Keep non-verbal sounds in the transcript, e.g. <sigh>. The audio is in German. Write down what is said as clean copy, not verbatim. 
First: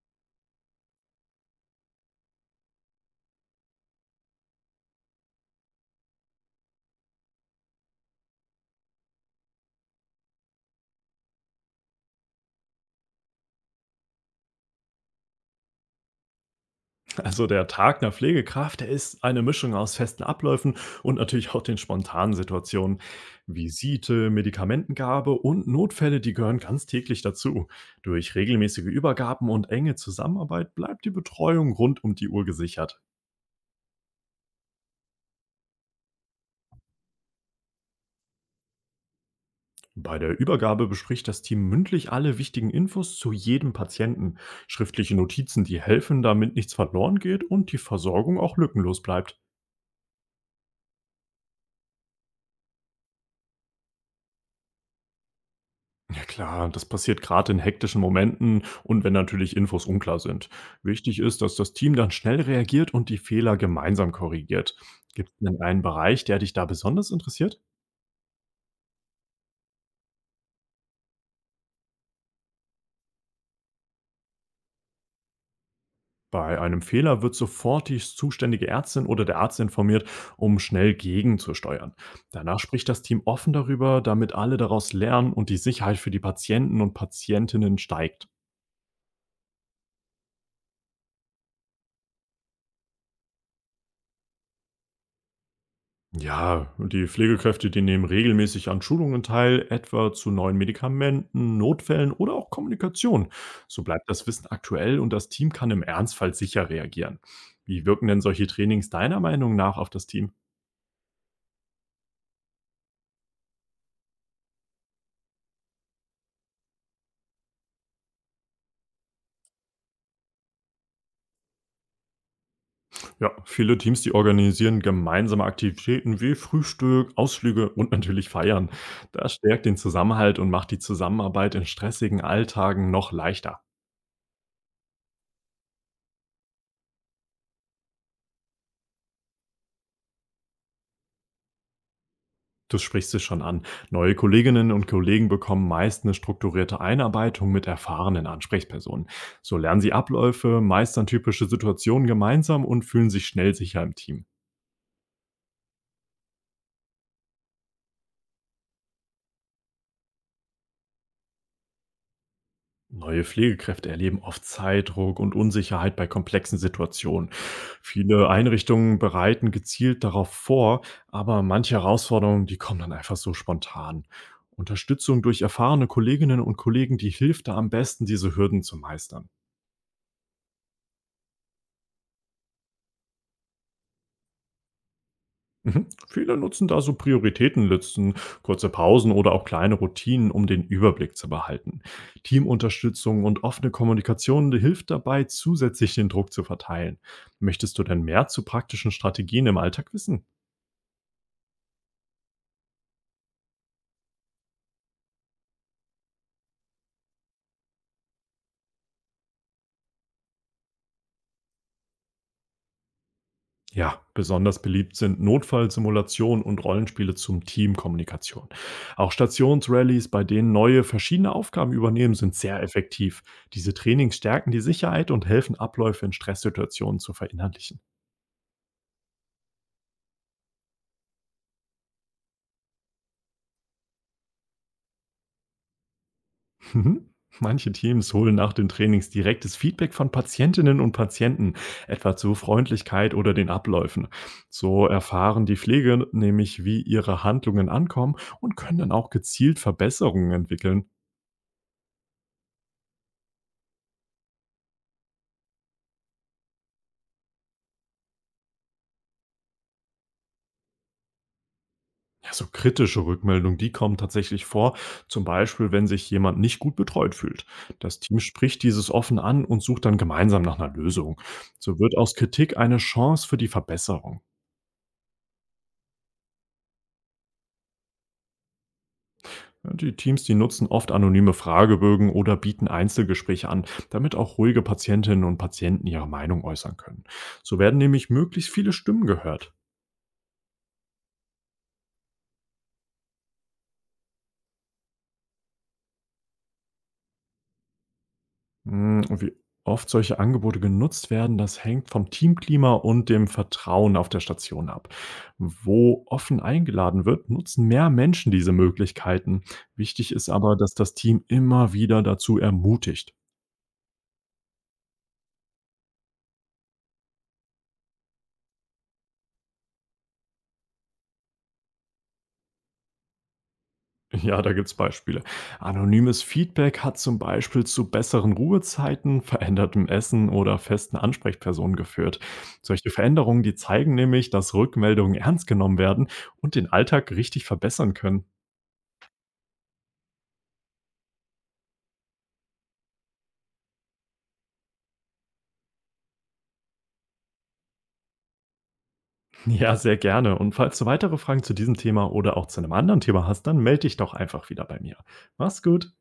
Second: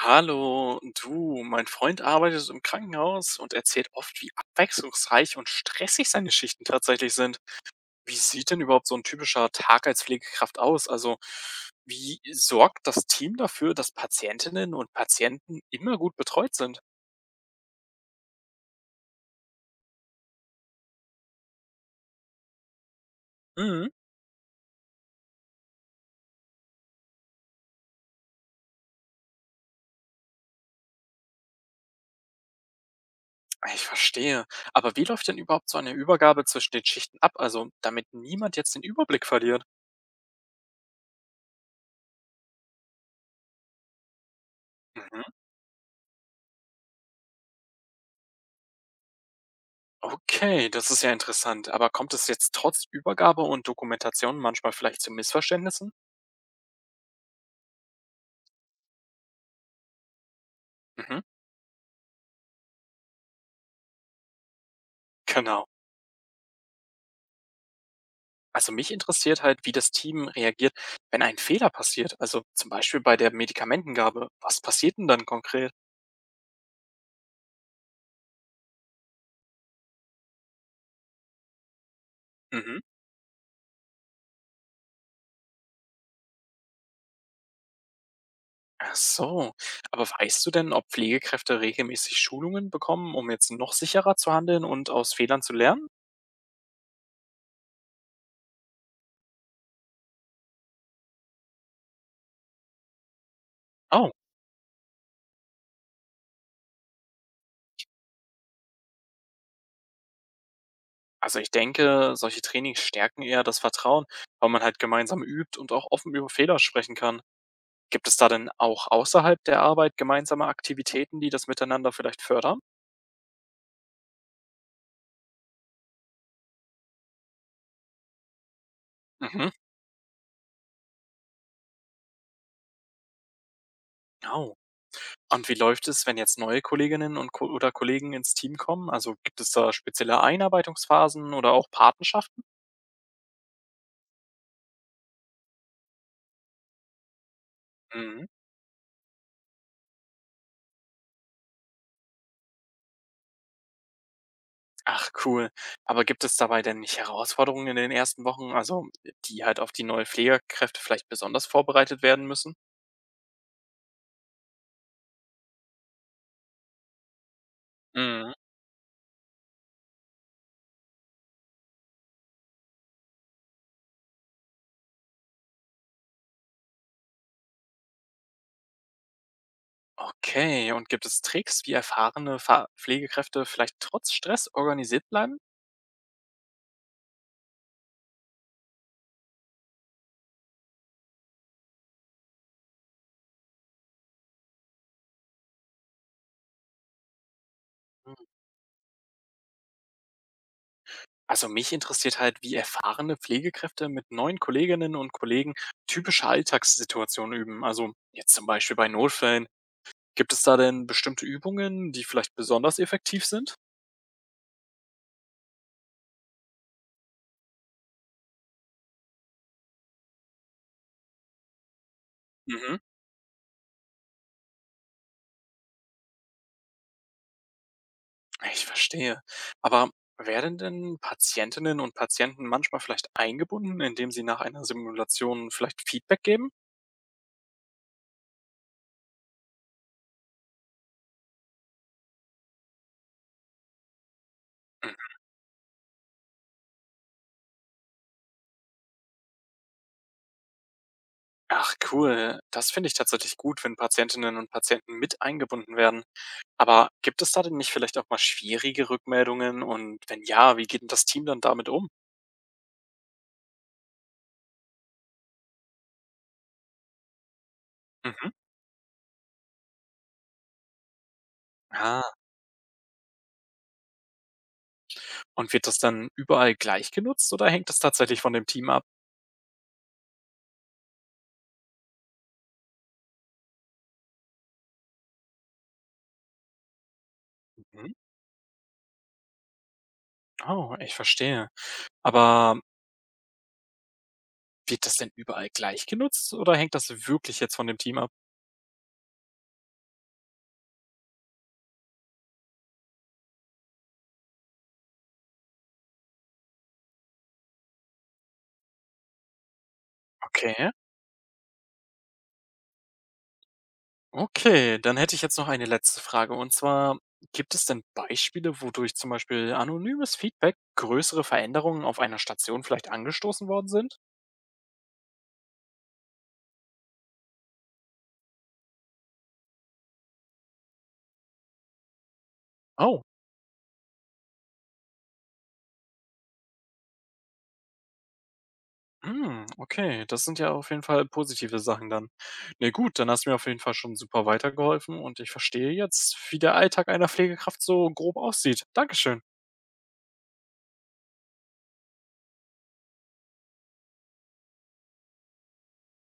Hallo, du, mein Freund arbeitet im Krankenhaus und erzählt oft, wie abwechslungsreich und stressig seine Schichten tatsächlich sind. Wie sieht denn überhaupt so ein typischer Tag als Pflegekraft aus? Also, wie sorgt das Team dafür, dass Patientinnen und Patienten immer gut betreut sind? Also der Tag einer Pflegekraft, der ist eine Mischung aus festen Abläufen und natürlich auch den spontanen Situationen. Mhm, Visite, Medikamentengabe und Notfälle, die gehören ganz täglich dazu. Durch regelmäßige Übergaben und enge Zusammenarbeit bleibt die Betreuung rund um die Uhr gesichert. ich verstehe. Aber wie läuft denn überhaupt so eine Übergabe zwischen den Schichten ab? Also, damit niemand jetzt den Überblick verliert. Bei der Übergabe bespricht das Team mündlich alle wichtigen Infos zu jedem Patienten. Schriftliche Mhm. Notizen, die helfen, damit nichts verloren geht und die Versorgung auch lückenlos bleibt. Okay, das ist ja interessant. Aber kommt es jetzt trotz Übergabe und Dokumentation manchmal vielleicht zu Missverständnissen? Klar, das passiert gerade in hektischen Momenten und wenn natürlich Infos unklar sind. Mhm, Wichtig ist, dass das Team dann schnell reagiert und die Fehler gemeinsam korrigiert. Gibt es denn genau. einen Bereich, der dich da besonders interessiert? Also mich interessiert halt, wie das Team reagiert, wenn ein Fehler passiert. Also zum Beispiel bei der Medikamentengabe. Was passiert denn dann konkret? Bei einem Fehler wird sofort die zuständige Ärztin oder der Arzt informiert, um schnell gegenzusteuern. Danach Mhm. spricht das Team offen darüber, damit alle daraus lernen und die Sicherheit für die Patienten und Patientinnen steigt. Ach so. Aber weißt du denn, ob Pflegekräfte regelmäßig Schulungen bekommen, um jetzt noch sicherer zu handeln und aus Fehlern zu lernen? Ja, und die Pflegekräfte, die nehmen regelmäßig an Schulungen teil, etwa zu neuen Medikamenten, Notfällen oder auch Kommunikation. So Oh. bleibt das Wissen aktuell und das Team kann im Ernstfall sicher reagieren. Wie wirken denn solche Trainings deiner Meinung nach auf das Team? Also ich denke, solche Trainings stärken eher das Vertrauen, weil man halt gemeinsam übt und auch offen über Fehler sprechen kann. Gibt es da denn auch außerhalb der Arbeit gemeinsame Aktivitäten, die das miteinander vielleicht fördern? Ja, viele Teams, die organisieren gemeinsame Aktivitäten wie Frühstück, Ausflüge und natürlich Feiern. Das Mhm. stärkt den Zusammenhalt und macht die Zusammenarbeit in stressigen Alltagen noch leichter. Oh. Und wie läuft es, wenn jetzt neue Kolleginnen und Ko oder Kollegen ins Team kommen? Also gibt es da spezielle Einarbeitungsphasen oder auch Patenschaften? Du sprichst es schon an. Neue Kolleginnen und Kollegen bekommen meist eine strukturierte Einarbeitung mit Mhm. erfahrenen Ansprechpersonen. So lernen sie Abläufe, meistern typische Situationen gemeinsam und fühlen sich schnell sicher im Team. Ach cool. Aber gibt es dabei denn nicht Herausforderungen in den ersten Wochen, also die halt auf die neuen Pflegekräfte vielleicht besonders vorbereitet werden müssen? Neue Pflegekräfte erleben oft Zeitdruck und Unsicherheit bei komplexen Situationen. Viele Mhm. Einrichtungen bereiten gezielt darauf vor, aber manche Herausforderungen, die kommen dann einfach so spontan. Unterstützung durch erfahrene Kolleginnen und Kollegen, die hilft da am besten, diese Hürden zu meistern. Okay, und gibt es Tricks, wie erfahrene Fa Pflegekräfte vielleicht trotz Stress organisiert bleiben? Mhm. Viele nutzen da so Prioritätenlisten, kurze Pausen oder auch kleine Routinen, um den Überblick zu behalten. Teamunterstützung und offene Kommunikation hilft dabei, zusätzlich den Druck zu verteilen. Möchtest du denn mehr zu praktischen Strategien im Alltag wissen? Also mich interessiert halt, wie erfahrene Pflegekräfte mit neuen Kolleginnen und Kollegen typische Alltagssituationen üben. Also jetzt zum Beispiel bei Notfällen. Gibt es da denn bestimmte Übungen, die vielleicht besonders effektiv sind? Ja, besonders beliebt sind Notfallsimulationen und Rollenspiele zum Teamkommunikation. Auch Stationsrallies, bei denen neue verschiedene Aufgaben übernehmen, sind sehr Mhm, effektiv. Diese Trainings stärken die Sicherheit und helfen, Abläufe in Stresssituationen zu verinnerlichen. ich verstehe. Aber werden denn Patientinnen und Patienten manchmal vielleicht eingebunden, indem sie nach einer Simulation vielleicht Feedback geben? Mhm. Manche Teams holen nach den Trainings direktes Feedback von Patientinnen und Patienten, etwa zu Freundlichkeit oder den Abläufen. So Mhm. erfahren die Pflege nämlich, wie ihre Handlungen ankommen und können dann auch gezielt Verbesserungen entwickeln. Ach cool, das finde ich tatsächlich gut, wenn Patientinnen und Patienten mit eingebunden werden. Aber gibt es da denn nicht vielleicht auch mal schwierige Rückmeldungen und wenn ja, wie geht denn das Team dann damit um? Ja, so kritische Rückmeldungen, die kommen tatsächlich vor, zum Beispiel, wenn sich jemand nicht gut betreut fühlt. Das Team Mhm. spricht dieses offen an und sucht dann gemeinsam nach einer Lösung. So wird Ah, aus Kritik eine Chance für die Verbesserung. und wird das dann überall gleich genutzt oder hängt das tatsächlich von dem Team ab? Ja, die Teams, die nutzen oft anonyme Fragebögen oder bieten Einzelgespräche an, damit auch ruhige Patientinnen und Patienten ihre Meinung äußern können. So werden Mhm. nämlich möglichst viele Stimmen gehört. Oh, ich verstehe. Aber wird das denn überall gleich genutzt oder hängt das wirklich jetzt von dem Team ab? Und wie oft solche Angebote genutzt werden, das hängt vom Teamklima und dem Vertrauen auf der Station ab. Wo offen eingeladen wird, nutzen mehr Menschen diese Möglichkeiten. Wichtig ist aber, Okay. dass das Team immer wieder dazu ermutigt. Okay, dann hätte ich jetzt noch eine letzte Frage und zwar, gibt es denn Beispiele, wodurch zum Beispiel anonymes Feedback größere Veränderungen auf einer Station vielleicht angestoßen worden sind? <laughs> Ja, da gibt's Beispiele. Anonymes Feedback hat zum Beispiel zu besseren Ruhezeiten, verändertem Essen oder festen Ansprechpersonen geführt. Solche Oh, Veränderungen, die zeigen nämlich, dass Rückmeldungen ernst genommen werden und den Alltag richtig verbessern können. <laughs> hm, okay, das sind ja auf jeden Fall positive Sachen dann. Ne, gut, dann hast du mir auf jeden Fall schon super weitergeholfen und ich verstehe jetzt, wie der Alltag einer Pflegekraft so grob aussieht. Dankeschön. Ja, sehr gerne. Und falls du weitere Fragen zu diesem Thema oder auch zu einem anderen Thema hast, dann melde dich doch einfach wieder bei mir. Mach's gut.